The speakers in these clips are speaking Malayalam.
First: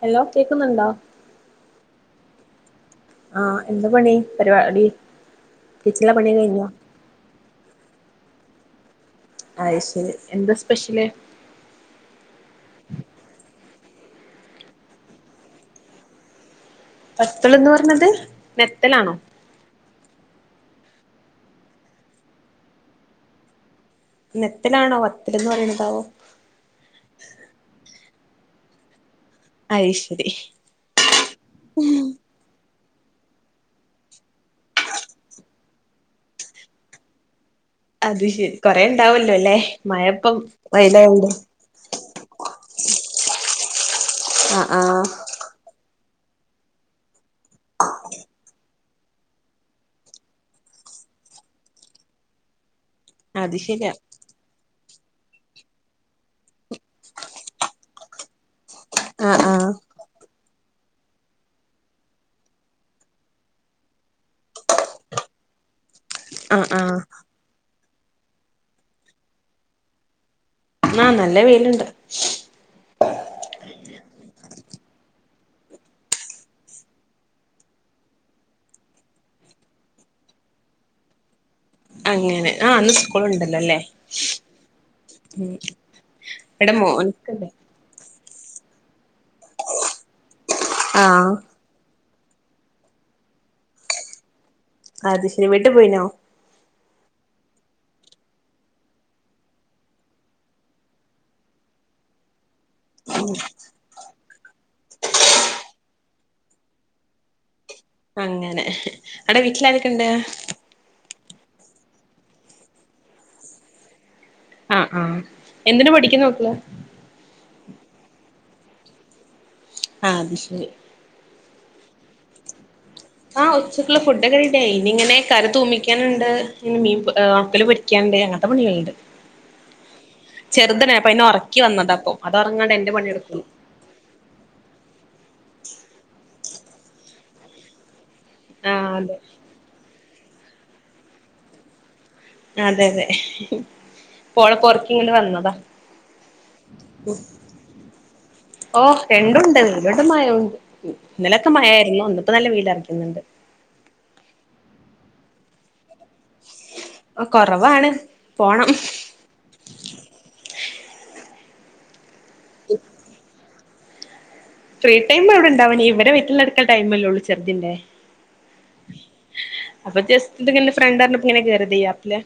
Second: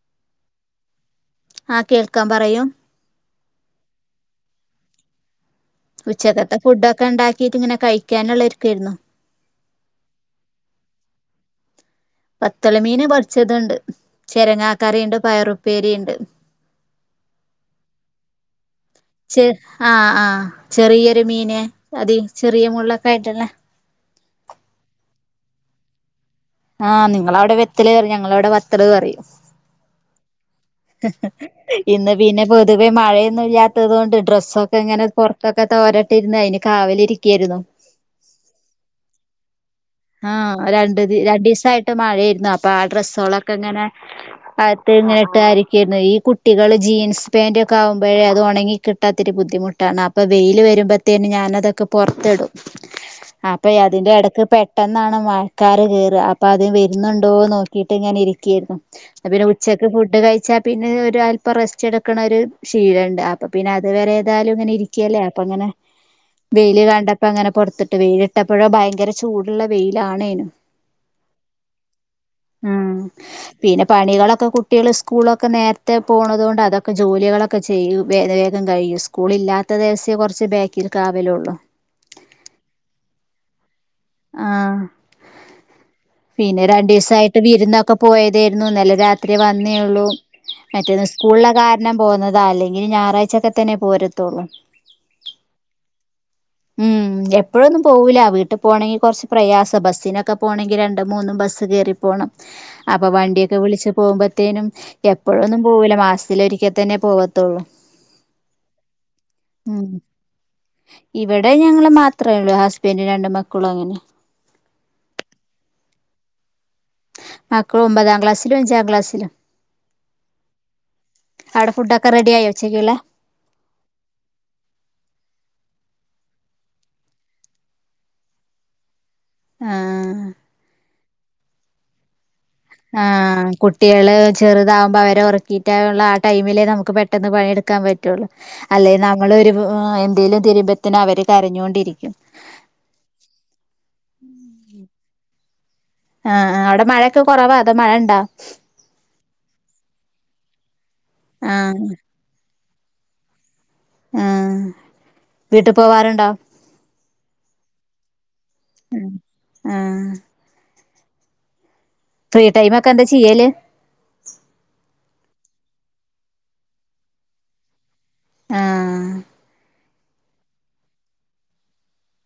ഹലോ കേക്കുന്നുണ്ടോ ആ കേൾക്കാൻ പറയൂ ആഹ് എന്താ പണി പരിപാടി? കിച്ചണിലെ പണി ഉച്ചക്കത്തെ കഴിഞ്ഞോ ഫുഡൊക്കെ ഉണ്ടാക്കീട്ട് ഇങ്ങനെ കഴിക്കാനുള്ളരിക്കായിരുന്നു അയിശരി എന്താ സ്പെഷ്യല് വത്തളമീന് പൊരിച്ചതുണ്ട് ചെരങ്ങാക്കറിയുണ്ട് പയറുപ്പേരി ഇണ്ട് പത്തൾന്ന് പറഞ്ഞത് നെത്തലാണോ ആഹ ചെറിയൊരു മീന് അതി ചെറിയ മുള്ളൊക്കെ ആയിട്ടെളേ നെത്തിലാണോ വത്തിലെന്ന് പറയണതാവോ ആഹ് നിങ്ങളവിടെ വെത്തല് പറയും ഞങ്ങള ഇവിടെ വത്തല് പറയും അയ് ശരി ഇന്ന് പിന്നെ പോ പൊതുവെ മഴയൊന്നും ഇല്ലാത് കൊണ്ട് ഡ്രസ്സൊക്കെ ഇങ്ങനെ പുറത്തൊക്കെ തോരട്ടിരുന്ന് അതിന് കാവലിരിക്കായിരുന്നു അത് ശരി കൊറേ ഉണ്ടാവോല്ലോല്ല്യ ആഹ രണ്ട്ത് രണ്ടിസായിട്ട് മഴയിരുന്നു അപ്പൊ ആ ഡ്രസ്സോളൊക്കെ ഇങ്ങനെ- ആഹ് അത്ത് ആഹ് ഇങ്ങനെയിട്ട് അരിക്കരുന്നു ഈ കുട്ടികള് ജീൻസ്- പെന്റ്ഒക്കെ ആകുമ്പഴേ അത് ഉണങ്ങി കി- കിട്ടാത്തിരി ബുദ്ധിമുട്ടാണ് അപ്പൊ വെയിയില് വരുമ്പത്തേന് ഞാനതൊക്കെ പുറത്തിടും അത് അപ്പൊ ശരിയാ അതിന്റെ ഇടക്ക് പെ- പെട്ടെന്നാണ് മഴക്കാറ് കയറ അപ്പൊ അത് വരുന്നുണ്ടോ നോക്കിട്ട് ഇങ്ങനെ ഇരിക്കിയിരുന്നു ആഹ് പിന്നെ ആഹ് ഉച്ചക്ക് ഫുഡ് കഴിച്ചാ പിന്നെ ഒരു അല്പം റെസ്റ്റെടുക്കണ ഒരു ശീല ഉണ്ട് അപ്പോൾ പിന്നെ അതു വരെ ഏതായാലും ഇങ്ങനെ ഇരിക്കുകല്ലേ അപ്പം അങ്ങനെ- ആ ആഹ ഇപ്പ അങ്ങനെ പോറത്തിട്ട് വെയിലിട്ടപ്പോഴോ ഭയങ്കര ചൂടുള്ള വെയിലാണേ ആഹ നല്ല വെയിലുണ്ട് ഉം പിന്നെ പണികളൊക്കെ കുട്ടികള് സ്കൂളൊക്കെ നേരത്തെ പോണത് കൊണ്ട് അതൊക്കെ ജോലികളൊക്കെ ചെയ്യു വേഗം കഴിയൂ സ്കൂൾ ഇല്ലാത്ത ദിവസേ കുറച്ച് ബാക്കിലെകാവലുള്ളു അങ്ങനെ ആ അന്ന് സ്കൂള് ഉണ്ടല്ലോല്ലേ ആഹ പിന്നെ ഇവിടെ രണ്ടിസായിട്ട് മോൻക്ക്ണ്ട് വിരുന്നൊക്കെ പോയ ഇന്നലെരാത്രി വന്നേള്ളൂ മറ്റേന ആഹ് സ്കൂളിലെ കാരണം പോകുന്നത് അതാ അല്ലെങ്കിൽ ഞായറാഴ്ചൊക്കെത്തന്നെ പോരുത്തുള്ളൂ അതശിരി വീട്ടി പോയിനോ ഉ എപ്പോഴൊന്നും പോവൂല്ല വീട്ടും പോണെങ്കി കുറച്ച് പ്രയാസ ബസ്സിനൊക്കെ പോണെങ്കി രണ്ടും മൂന്നും ബസ്സ് കയറി പോകണം അപ്പോ വണ്ടിയക്കെ- വിളിച്ചു പോകുമ്പത്തേനും എപ്പോഴൊന്നും പോവൂല മാസത്തില് ഒരിക്കേത്തന്നെ പോവത്തോള്ളൂ അങ്ങനെ നിങ്ങടെ വീട്ടില് ആരൊക്കോണ്ട് ഇവിടെ ഞങ്ങള് മാത്രമേ ഉള്ളൂ ഹസ്ബൻഡും രണ്ട് മക്കളും അങ്ങനെ ആ ആഹ എന്തിന് പഠിക്ക്ന്ന് മക്കള് മക്കള് ഒമ്പതാം ക്ലാസ്സിലും അഞ്ചാം ക്ലാസ്സിലും ആ അത് ശരി അവിടെ ഫുഡോക്കെ റെഡിയായോ ഉച്ചക്കുളേ ആഹ ഉച്ചക്കുള്ള ഫുഡോക്കെ റെഡിയായി ഇനി ഇങ്ങനെ കറി തൂമിക്കാനുണ്ട് മീൻ ഒണക്കൽ പൊരിക്കാന് അങ്ങനത്തെ പണികയിണ്ട് ആഹ ചെറുതനെ അപ്പൊ അനേ ഉറക്കി വന്നതാ അപ്പൊ അത് ഉറങ്ങാണ്ട് എന്റെ ആഹ പണിയെടുക്കുള്ളൂ കുട്ടികള് ചെറുതാവുമ്പോ അവരെ ഉറക്കിട്ടയ്യുള്ള ആ ടൈമ് ലേ നമക്ക് പെട്ടന്ന് പണിഎടുക്കാൻ പറ്റുള്ളൂ അല്ലേ ആഹ് അതെ നമ്മളൊരു എന്തേലും തിരിമ്പത്തന്നെ അവര് കരഞ്ഞോകൊണ്ടിരിക്കും അതെ അതെ പോളെ പൊറക്കി ഇങ്ങോട് വന്നതാ ആഹ ആഹ അവിടെ മഴൊക്കെ കുറവാ അതോ മഴ ഇണ്ടാ മയയുണ്ട് ഇന്നലൊക്കെ മഴയിന്ന ആഹ് ഇന്നുഒണ്ട് ഇപ്പോനല്ല വെയിലറക്കുന്നുണ്ട് ആഹ വീട്ട് പോവാറുണ്ടോ കൊറവാണ് പോണം ആഹ് ആഹ് ഫ്രീ ടൈമ എക്കെ എന്താ ചെയ്യല് ഫ്രീ ടൈം എവിടെ ഉണ്ടാവണ ഇവരെ വീട്ടിൽ എടുക്കൽ ടൈമല്ലേ ഉള്ളൂ ചെറുതിന്റെ ആഹ് അപ്പൊജെസ്റ്റ് ഫ്രണ്ട് ആണ്‌ അറിഞ്ഞപ്പോ ഇങ്ങനെ കയറി ഈ ആപ്പിലെ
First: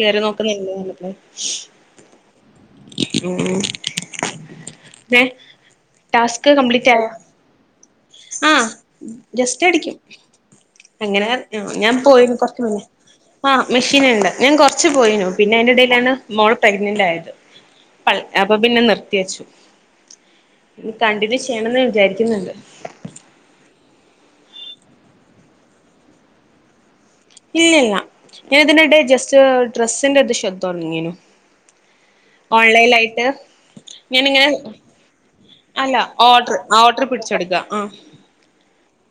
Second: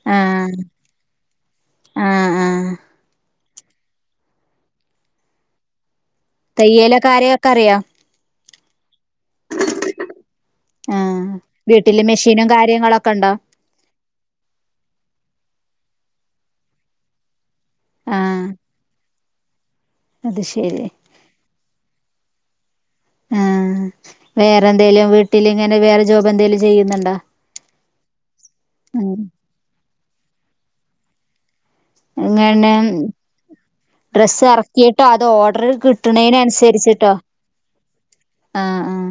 കേറി ആഹ് നോക്കുന്നല്ല ന ആഹ് ആഹ് ഉം പിന്നെ ടാസ്ക് കംപ്ലീറ്റ് ആയോ തയ്യലൊക്കെ ആരെയൊക്കെ അറിയോ ആഹ് ജസ്റ്റ് അടിക്കും ആഹ് അങ്ങനെ ഞാൻ വീട്ടില് പോയിരുന്നു മെഷീനും കൊറച്ച് മുന്നെ കാര്യങ്ങളൊക്കെ ഉണ്ടോ ആഹ് മെഷീൻണ്ട് ഞാൻ കുറച്ച് പോയിനു പിന്നെ അതിന്റെ ഇടയിലാണ് മോള് പ്രഗ്നന്റ് ആയത് പ ആഹ് അപ്പൊ പിന്നെ നിർത്തി വച്ചു അത് ശരി ഇ കണ്ടിന്യു ചെയ്യണംന്ന് വിചാരിക്കുന്നുണ്ട് ആഹ് വേറെന്തേലും വീട്ടില് ഇങ്ങനെ വേറെ ജോബ് എന്തേലും ചെയ്യുന്നുണ്ടോ ഇല്ലല്ല ഞാൻ ഇതിനിടയിൽ ജസ്റ്റ് ഡ്രസ്സിന്റെ ഒരു ഷോപ്പ് തുടങ്ങിയനു എങ്ങണം ഡ്രസ്സ് ഞാനിങ്ങനെ ഇറക്കിട്ടോ അത് ഓർഡർ അല്ല കിട്ടണതിനന് ഓർഡർ ഓർഡർ അനുസരിച്ചിട്ടോ പിടിച്ചെടുക്കുക ആഹ് ആഹ് ആഹ്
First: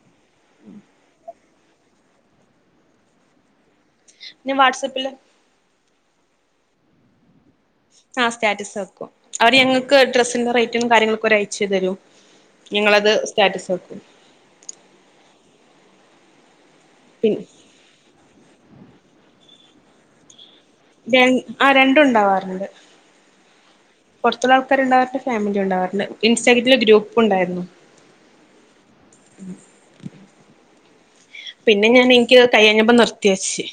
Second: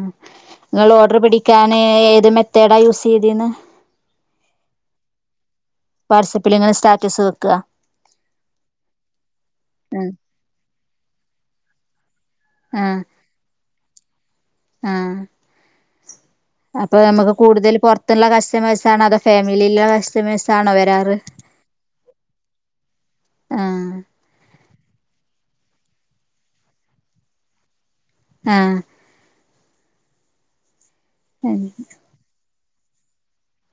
നിങ്ങൾ ഓർഡർ പിടിക്കാന് ഏത് മെത്തേഡാ യൂസ് ചെയ്തന്ന് ഞാൻ വാട്സ്ആപ്പ്ല് വാട്സ്ആപ്പിൽ ഇങ്ങനെ സ്റ്റാറ്റസ് വെക്കുക ആഹ് സ്റ്റാറ്റസ് വെയ്‌ക്കും അവര് ഞങ്ങൾക്ക് ആഹ് ഡ്രസ്സിന്റെ റേറ്റും കാര്യങ്ങളൊക്കെ അയച്ച് തരും ആഹ് ഞങളത് സ്റ്റാറ്റസ് വെയ്ക്കും ആഹ് അപ്പൊ നമുക്ക് പിന്നെ കൂടുതലും പുറത്തുള്ള കസ്റ്റമേഴ്സ് ആണ അതോ ഫാമിലിയിലുള്ള കസ്റ്റമേഴ്സ് ആണോ വരാറ് ര രണ്ടും ഉണ്ടാവാറുണ്ട് ആഹ് പൊറത്തുള്ള ഫാമിലി ഉണ്ടാവുണ്ടാർന്നു ഇൻസ്റ്റാഗ്രറ്റിൽ ഒരു ഗ്രൂപ്പ് ഉണ്ടായിരുന്നു ആഹ് [inaudible] പിന്നെ ഞാൻ എനിക്ക് കൈ വയ്യാഞ്ഞപ്പോ നിർത്തി വച്ച്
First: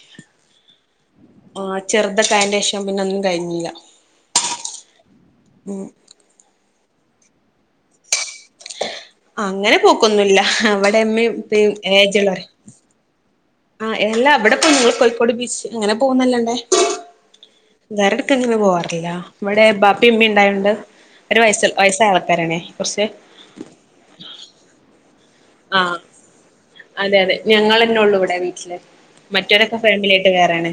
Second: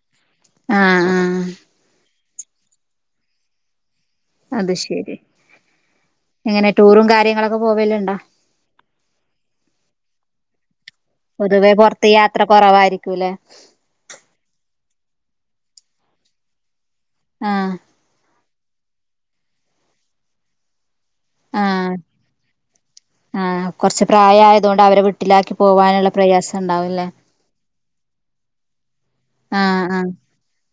ആഹ് ആഹ് അതിന്റെ ശേഷം പിന്നേ ഒന്നും കഴിഞ്ഞില്ല അത് ശെരി എങ്ങനെ ടൂറും കാര്യങ്ങളൊക്കെ പോവല്ലണ്ടാ അങ്ങനെ പോക്കൊന്നുല്ല അവിടെഉമ്മ പൊതുവേ ഉപ്പയും പുറത്ത് യാത്ര [unintelligible] കുറവായിരിക്കൂല്ലേ ആഹ് അല്ലാ അവിടെ കോഴിക്കോട് ബീച്ച് അങ്ങനെ പോകുന്നല്ലണ്ടേ ആഹ് ഇങ്ങനെ പോവാറില്ല ഇവിടെ ബാപ്പിമ്മി ഉണ്ടായോണ്ട് അവര് വയസ് ആഹ് വയസ്സായ ആൾക്കാരണെ കുറച്ച് ആഹ് കുറച്ച് പ്രായമായതുകൊണ്ട് അവരെ വീട്ടിലാക്കി ആഹ് പോവാനുള്ള പ്രയാസം ഉണ്ടാവുംല്ലേ അതെ അതെ ഞങ്ങെന്നെ ഉള്ളൂ ഇവിടെ വീട്ടില് മറ്റവരൊക്കെ ആഹ് ആഹ് ഫാമിലിയായിട്ട് വേറെയാണ്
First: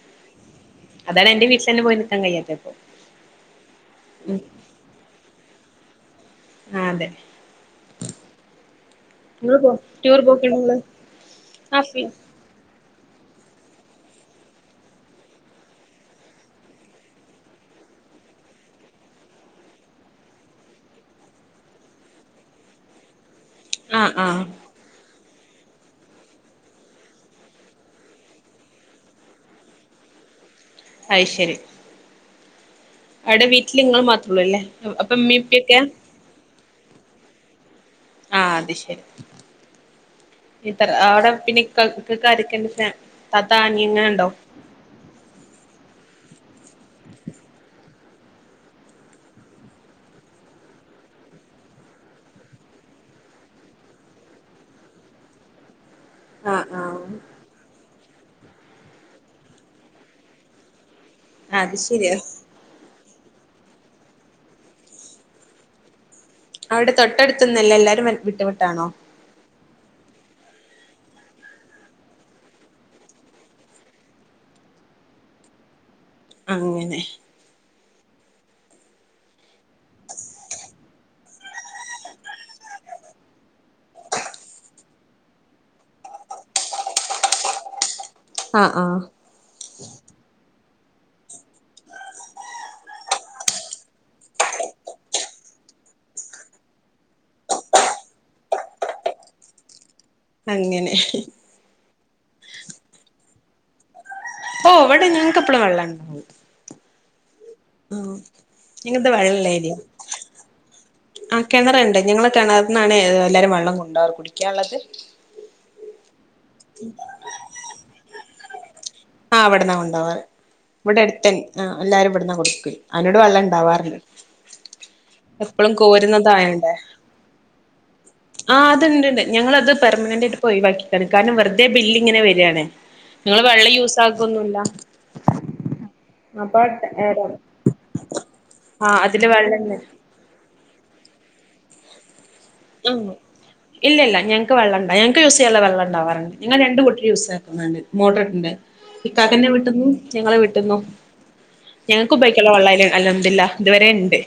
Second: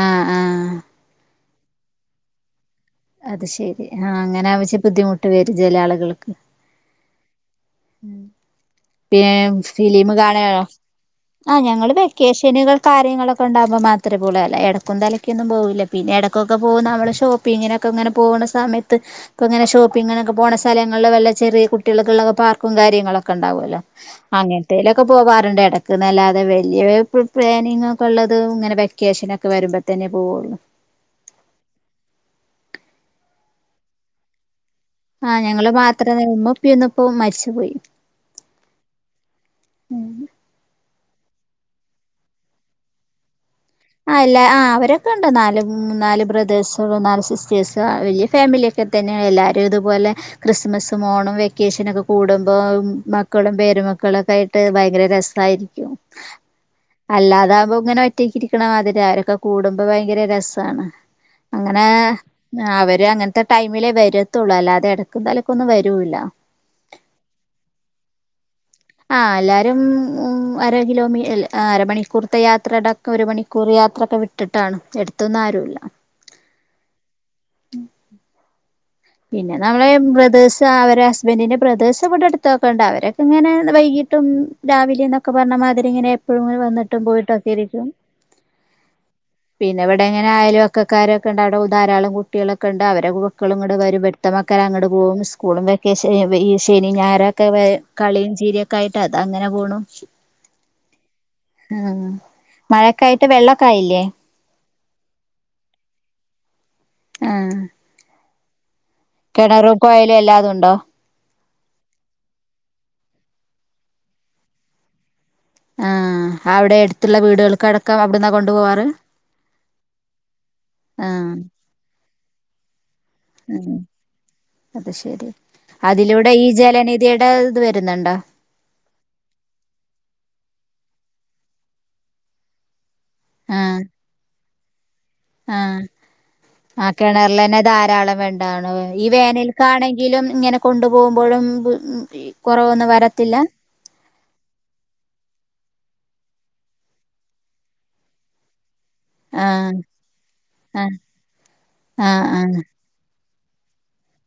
ആഹ് ആഹ് അതാണ് എന്റെ വീട്ടിൽന്നെ പോയി നിക്കാ കയില്ലാപ്പോ അത് ശെരി ആഹ് അങ്ങനെ ആവശ്യ ബുദ്ധിമുട്ട് വരും ചില ആളുകൾ ആഹ് അതെ ഉം പി നിങ്ങള് പോ ഫിലിം ടൂർ പോക്കുണ്ടോ കാണുവാണോ നിങ്ങള് ആഹ് ഞങ്ങള് വെക്കേഷനുകൾ കാര്യങ്ങളൊക്കെ ഉണ്ടകുമ്പോൾ മാത്രേ പോവുള്ളൂ അല്ലാതെ ഇടക്കുംലക്കൊന്നും പോകില്ല പിന്നെ ഇടക്കൊക്കെ പോകുന്ന നമ്മൾ ഷോപ്പിങ്ങിനെ ങ്ങനെ പോകുന്ന സമയത്ത് പിന്നെ ഷോപ്പിംഗപ്പോണ സ്‌ഥലങ്ങളില് വല്ല ചെറിയ കുട്ടികൾക്കുള്ള പാർക്കും കാ ര്യംങ്ങാള്ളോക്കേ ഉണ്ടാവുല്ലോ ആഹ് ആഹ് അങ്ങനത്തെ പോകാറുണ്ട് ഇടക്ക്ന്നല്ലാതെ വലിയ പ്ലാനിങ്ങഒക്കെള്ളത് ഇങ്ങനെ വെക്കേഷനൊക്കെ വരുമ്പോൾത്തന്നെ പോകുന്ന അയ്ശരി അവിടെ വീട്ടിൽ നിങ്ങൾ മാത്രള്ളൂ അല്ലേ അപ്പൊ ആ ഉമ്മേ ഞങ്ങള് ഉപ്പേക്കേ മാത്രമേ ഉമ്മ ഉപ്പയൊന്നും ഇപ്പോ മരിച്ചു പോയി ആഹ് അത് ശരി ഇത്ര അവടെ പിന്നെ ഇക്ക ക് [unintelligible] അല്ല ആഹ് അവരൊക്കെ ഒണ്ട് നാല് മ് നാല് ബ്രദേേഴ്സ് നാല് സിസ്റ്റേഴ്സ് വലിയ ഫാമിലിയൊക്കെ തന്നെ എല്ലാരും ഇതുപോലെ ക്രിസ്മസും ഓണം വെക്കേഷനൊക്കെ കൂടുമ്പോ മക്കളും പേരമക്കളൊക്കെ ആയിട്ട് ഭയങ്കര രസായിരിക്കും ആഹ് ആഹ് അല്ലാതാകും ങ്ങനെ ഒറ്റക്കിരി ക്ക്‌ണ മാതിരി അവരൊക്കെ കൂടുമ്പോ ഭയങ്കര രസാണ് അത് അങ്ങനെ ശരിയാ അവ ര് അങ്ങൻത്തെ ടൈമിലേ വരത്തുള്ളൂ അല്ലാതെ ഇടക്കും തലക്കൊന്നും വരൂല്ല അവിടെ തൊട്ടടുത്തൊന്നല്ല എല്ലാരുംവെ വിട്ട ആഹ് അല്ലാ- രും ഉം അര കിലോമീ ല്ല അരമണിക്കൂർത്തെ യാത്രടെ ഒരു മണിക്കൂർ യാത്രൊക്കെ വിട്ടിട്ടാണ് അണു എടുത്തൊന്നു ആരുല്ല അങ്ങനെ ഉം പിന്നെ നമ്മളെ ബ്രദേഴ്സ് അവര് ഹസ്ബന്റിന്റെ ബ്രദേേഴ്സ് ഇവിടെ അടുത്തോക്കണ്ട് അവരൊക്കെ ങ്ങനെ വൈകി ട്ടും രാവിലെ എന്നൊക്കെ പറഞ്ഞാ മാതിരി ഇങ്ങനെ എപ്പഴും വന്നിട്ടും പോയിട്ടൊക്കെ ഇരിക്കും ആഹ് ആഹ് പിന്നെ ഇവിടെങ്ങനെ അയലൊ ക്കക്കാരൊക്കെണ്ട് അവിടെ ഉ ധാരാളം കുട്ടികളൊക്കെണ്ട് അവരെ കുക്കളും ങ്ങട് വരും വെക്തമാക്കൻ അങ്ങട്പോം സ്കൂളും വെക്കേഷ ഈ ശനി ഞായറൊക്കെ വേ കളീം ചിരിയൊക്കെ ആയിട്ട് അതങ്ങനെ പോണു. അങ്ങനെ മഴക്കായിട്ട് വെള്ളോക്കായില്ലേ ഓ വടെ ഞങ്ങക്കെപ്പളു വെള്ളണ്ട് ആഹ് കിണറും കൊയലും എല്ലാതുണ്ടോ കെണറ്ണ്ട് ഞങ്ങള് കിണറ്ന്നാണ് എല്ലാരും വള്ളം കൊണ്ടോറ് കുടിക്കാള്ളത് ആഹ് അവിടെ അട്ത്തുള്ള വീടുകൾക്കടക്കം അവിടന്നാ കൊണ്ടുപോവാറ്. ആഹ് അവിടന്നാ കൊണ്ടാവാറ് ഇവിടെടടുത്തന്നെ ആഹ് എല്ലാരും ഇവിട്ന്നാ കൊടുക്കല് അങ്ങട് വെള്ളം ഉം ണ്ടാവാറില്ല അത് ശെരി അതിലൂടെ ഈ ജലനിധിടെ ഇത് വരുന്നൊണ്ടോ ആഹ് അത്ണ്ട്ണ്ട് ഞങ്ങളത് പെർമനന്റ് ആയിട്ടിപ്പൊയിവാക്കിക്കാണ് കാരണം വെർതെ ബില് ഇങ്ങനെ വരാണ് ഞങ്ങള് വെള്ളം യൂസ് ആകൊന്നുല്ല ആഹ് ആഹ് കിണറലന്നെ ധാരാളം വേണ്ടാണ് ആ ഈ അതില് വെള്ളണ്ട് വേനൽക്കാണെങ്കിലും ഇങ്ങനെ കൊണ്ടു പോകുമ്പോഴും മ്പ് മ്പി ആഹ് ഇല്ല ഇല്ല ഞങ്ങക്ക് വെള്ളംണ്ടാ ഞങ്ങക്ക് യൂസെയ്യാനുള്ള വെള്ളം ഇണ്ടാവാറുണ്ട് ഞങ്ങൾ രണ്ട്കൂട്ടര് യൂസ്സാക്കുന്നണ്ട് മോട്ടറിട്ട്ണ്ട് ഇകാക്കന്റെ ആഹ് വിട്ടുന്നു ഞങ്ങള് വിട്ടുന്നു ആഹ് ഞങ്ങക്ക് ആഹ് ഉപയിക്കാനള്ള ആഹ് വള്ള അയ്ല് അൽഹംതിലിള്ള ഇതുവരെ ഇണ്ട്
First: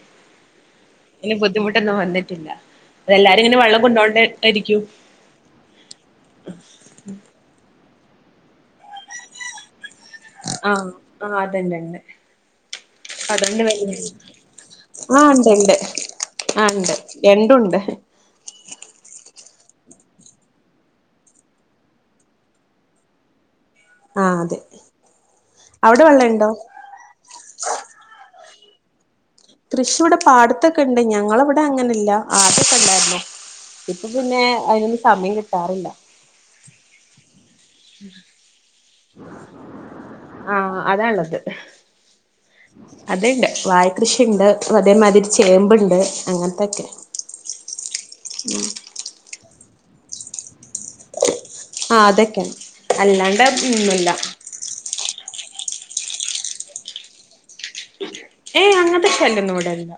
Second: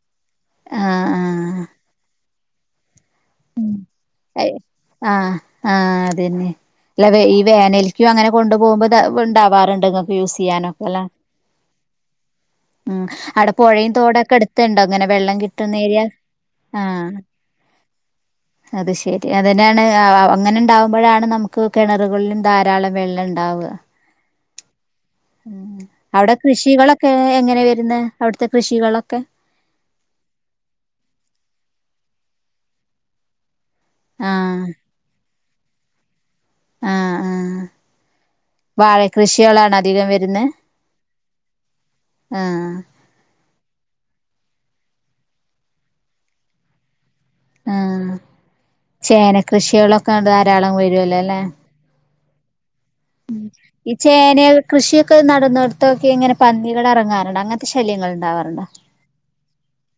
ഇനി ആഹ് ബുദ്ധിമുട്ടൊന്നും വന്നിട്ടില്ല അതെല്ലാരും ഇങ്ങനെ ഉം വെള്ളം കൊണ്ടോണ്ടേ ഐ ഇരിക്കും ആഹ് ആഹ് അതന്നെ അല്ല ഈ വേനൽ ക്കും അങ്ങനെ കൊണ്ടുപോമ്പൊ തെ ഇണ്ടാവാറുണ്ട് നിങ്ങക്ക് യൂസ് ആഹ് ചെയ്യാനൊക്കെല്ല ആഹ് അത്ണ്ട്ണ്ട് ഉം അവിടെ അതുകൊണ്ട് പൊഴയും വല്യ തോടൊക്കെ അടുത്തിണ്ടോ ഇങ്ങനെ വെള്ളം കിട്ടുന്നേരിയ ആണ്ട് രണ്ടുണ്ട് അത് ശരി അതിനാണ് അ അ അങ്ങനിണ്ടാവമ്പഴാണ് നമുക്ക് കിണറുകളിലും ധാരാളം വെള്ള ണ്ടാവ ആഹ് അതെ അവിടെ അവടെ വെള്ളണ്ടോ കൃഷികളൊക്കെ എങ്ങനെ വരുന്ന അവിടത്തെ കൃഷികളൊക്കെ കൃഷി ഇവിടെ പാടത്തൊക്കെണ്ട് ഞങ്ങളിവിടെ അങ്ങനെ ഇല്ല ആതൊക്കെ ഇണ്ടാരുന്നു ഇപ്പൊ ആ പിന്നെ അയിനൊന്ന് സമയം കിട്ടാറില്ല ആഹ് ആഹ് അധികം വരുന്നത് ആഹ് അതാ ഇള്ളത് ആ അത്ണ്ട് വായകൃഷിണ്ട് വ തേമാരി ചേമ്പ്ണ്ട് അങ്ങൻത്തൊക്കെ ആഹ് ചേന കൃഷികളൊക്കെ ധാരാളം വരുവല്ലോല്ലേ ആഹ് അതൊക്കെയാണ് ഈ ചേന കൃഷിയൊക്കെ നടന്നിടത്തൊക്കെ ഇങ്ങനെ പന്നികൾ എറങ്ങാറുണ്ട് അങ്ങനത്തെ ശല്യങ്ങൾ ഉണ്ടാവാറുണ്ടോ ഏയ് അങ്ങനത്തെ ശല്യൊന്നും ഇവിടെല്ല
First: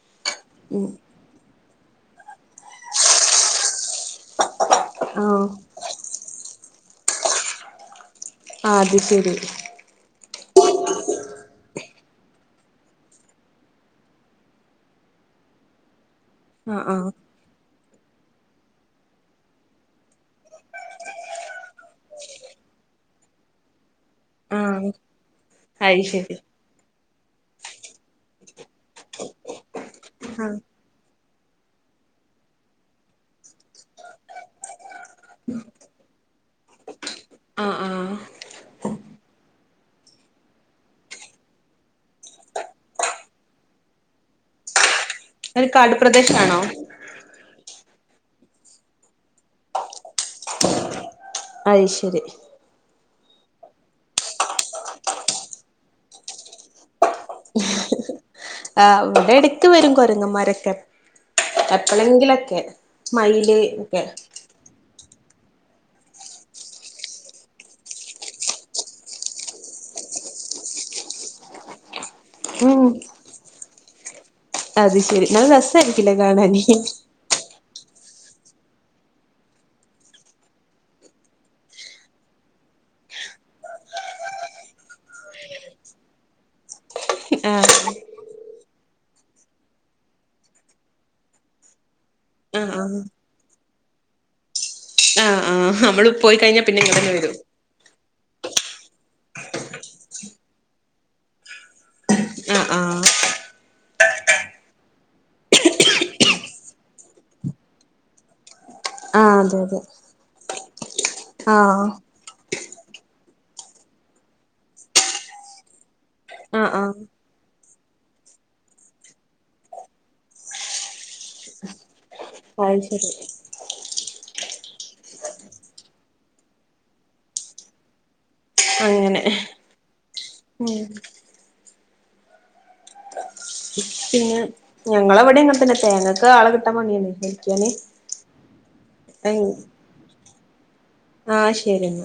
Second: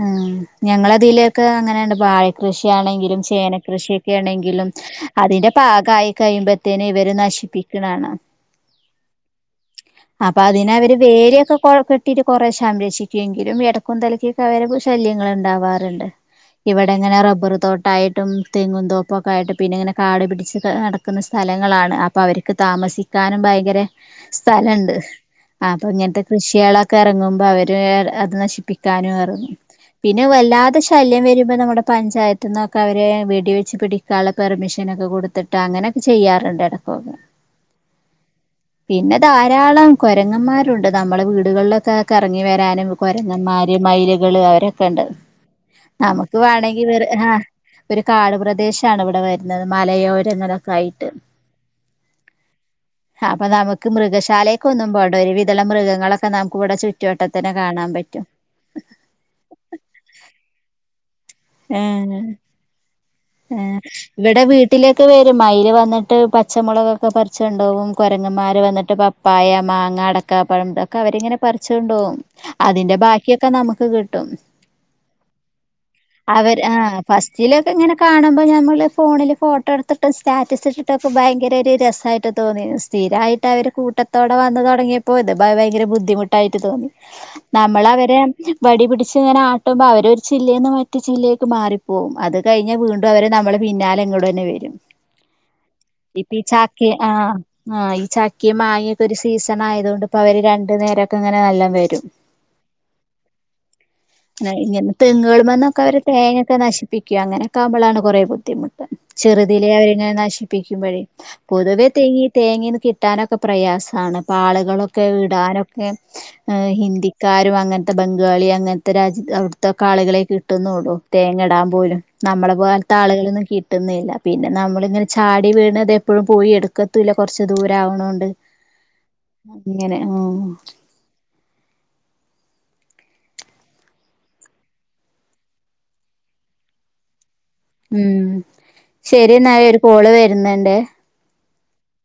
ആ ഞങ്ങളതിലൊക്കെ അങ്ങനെ ആണ് വാഴ കൃഷിയ ആണെങ്കിലും ചേനക്കൃഷിയൊക്കെ ആണെങ്കിലും ആഹ് അതിന്റെ പാകമായി കഴിയുമ്പ ഇതിനെ ഇവരെ നശിപ്പിക്കണാണ് അത് ശരി അപ്പൊ അതിന് അവര് വേലിയൊക്കെ കെട്ടിട്ട് കുറെ സംരക്ഷിക്കുമെങ്കിലും ഇടക്കും തലക്കൊക്കെ അവര് ശല്യം ങ്ങനാഉണ്ടാവാറുണ്ട് ആഹ് ആഹ് ഇവിടെങ്ങന റബർ തോട്ട ഉണ്ടായിട്ടും തെങ്ങും തോപ്പൊക്ക ആയിട്ട് പിന്നെ ഇങ്ങനെ കാട് പിടിച്ച് കടക്കുന്ന സ് സ്ഥലങ്ങളാണ് അപ്പൊ അവർക്ക് താമസിക്കാനും ഭയങ്കര ആഹ് സ്ഥലുണ്ട് ആ അപ്പൊ അയ് ഇങ്ങനത്തെ ശരി കൃഷികളൊക്കെ ഇറങ്ങുമ്പോ അവര് അത് നശിപ്പിക്കാനും ഇറു പിന്നെ ആഹ് വല്ലാതെ ശല്യം വരും ഇപ്പ നമ്മുടെ പഞ്ചായത്ത് നിന്നൊക്കെ അവര് വെടിവെച്ച് പിടിക്കാനുള്ള പെർമിഷനൊക്കെ കൊടുത്തിട്ട് അങ്ങനെ ചെയ്യാറുണ്ട് ഇടക്കൊക്കെ ആഹ് ആഹ് പിന്നെ ധാരാളം കൊരങ്ങന്മാരുണ്ട് നമ്മളെ വീടുകളിലൊക്കെ കറങ്ങി വരാനും കൊരങ്ങന്മാര് മയിലുകൾ അവരൊക്കെ ഉണ്ട് ഒരു കാട് നമുക്ക് പ്രദേശാണോ വേണമെങ്കില് ഒരു കാടു പ്രദേശമാണ് ഇവിടെ വരുന്നത് മലയോരങ്ങളൊക്കെ ആയിട്ട് അയ്ശരി അപ്പൊ നമുക്ക് മൃഗശാലയൊക്കെ ഒന്നും പോണ്ട ഒരു വിധമുള്ള മൃഗങ്ങളൊക്കെ നമുക്ക് ഇവിടെ ചുറ്റുവട്ടത്തിന് കാണാൻ പറ്റും ആ ഇവിടെ എടക്ക് വരും കൊരങ്ങന്മാരൊക്കെ എപ്പളെങ്കിലൊക്കെ മയില് ആ ഒക്കെ ഇവിടെ വീട്ടിലേക്കു വരും മയിൽ വന്നിട്ട് പച്ചമുളകൊക്കെ പറിച്ചോണ്ട് കൊണ്ടോകും കുരങ്ങന്മാർ വന്നിട്ട് പപ്പായ മാങ്ങ അട പഴഇതൊക്കെ അവരിങ്ങനെ പറിച്ചുകൊണ്ട് പോകും ഉം അതിന്റെ ബാക്കിയൊക്കെ നമുക്ക് കിട്ടും അത് ശെരി നല്ല രസായിരികുലേ കാണാൻ കാണുമ്പോൾ നമ്മള് ഫോണിൽ ഫോട്ടോ എടുത്തിട്ടും സ്റ്റാറ്റസ് ഇട്ടിട്ടൊക്കെ ഭയങ്കര ഒരു രസമായിട്ട് തോന്നിരുന്നു ഫസ്റ്റ് സ്ഥിരായിട്ട് അവര് കൂട്ടത്തോടെ വന്ന് തുടങ്ങിയപ്പോ ഇത് ഭയങ്കര ബുദ്ധിമുട്ടായിട്ട് തോന്നി ആഹ് നമ്മളെ വടി പിടിച്ചു ഇങ്ങനെ ആട്ടുമ്പോ അവര ചില്ലയിൽന്ന് മറ്റു ചില്ലയിലേക്ക് മാറിപ്പോകും അത് ആഹ് ആഹ് വീണ്ടും അവരെ നമ്മെ പിന്നാലെ ഇങ്ങോട്ട് തന്നെ വരും ആഹ് ആഹ് നമ്മള് ഇപ്പൊ പോയി ഈ കഴിഞ്ഞാ പിന്നെ ചക്ക ഇങ്ങട്ടന്നെ ആഹ് വരും ആഹ് ഈ ചക്കിം മാങ്ങിം ഒരു സീസൺ ആയതൊണ്ട് ഇപ്പോ അവര് രണ്ടു നേരൊക്കെ ഇങ്ങനെ നല്ല വരും ആഹ് ആഹ് ഇങ്ങനെ തെങ്ങുകള വന്നൊക്കെ അവര് തേങ്ങൊക്കെ നശിപ്പികും അങ്ങനെ നമ്മളാണെ കുറെ ബുദ്ധിമുട്ട് ആഹ് അതെ ചെറുതിലെ അതെ അവരിങ്ങനെ നശിപ്പിക്കുമ്പോഴേ പൊതുവെ ആഹ് തേങ്ങ തേങ്ങീന്ന് കിട്ടാനൊക്കെ പ്രയാസമാണ് ഇപ്പൊ ആളുകളൊക്കെ വിടാനൊക്കെ് ആഹ് ആഹ് ഹിന്ദിക്കാരും അങ്ങനത്തെ ബംഗാളി അങ്ങനത്തെ രാജ്യത്ത് അവിടുതൊക്കെ ആളുകളെ കിട്ടുന്നുള്ളൂ തേങ്ങടാൻ പോലും നമ്മളെ അത് പോലത്തെ ശരി ആളുകളൊന്നും കിട്ടുന്നില്ല പിന്നെ നമ്മളിങ്ങനെ ചാടി വീണത് എപ്പോഴും പോയി എടുക്കത്തല്ല കുറച്ച് ദൂരവണൊണ്ട് അങ്ങനെ ഓ ഉം പിന്നെ ഞങ്ങള അവിടെ ഇങ്ങനെ തന്നെ തേങ്ങക്ക് ആളെ കിട്ടാൻ പണിയാണ് ഹെൽപ്പിയാന് ഉം ശരി എന്നാൽ ഒരു കോള് വരുന്നുണ്ട് ആഹ ശരിഎന്ന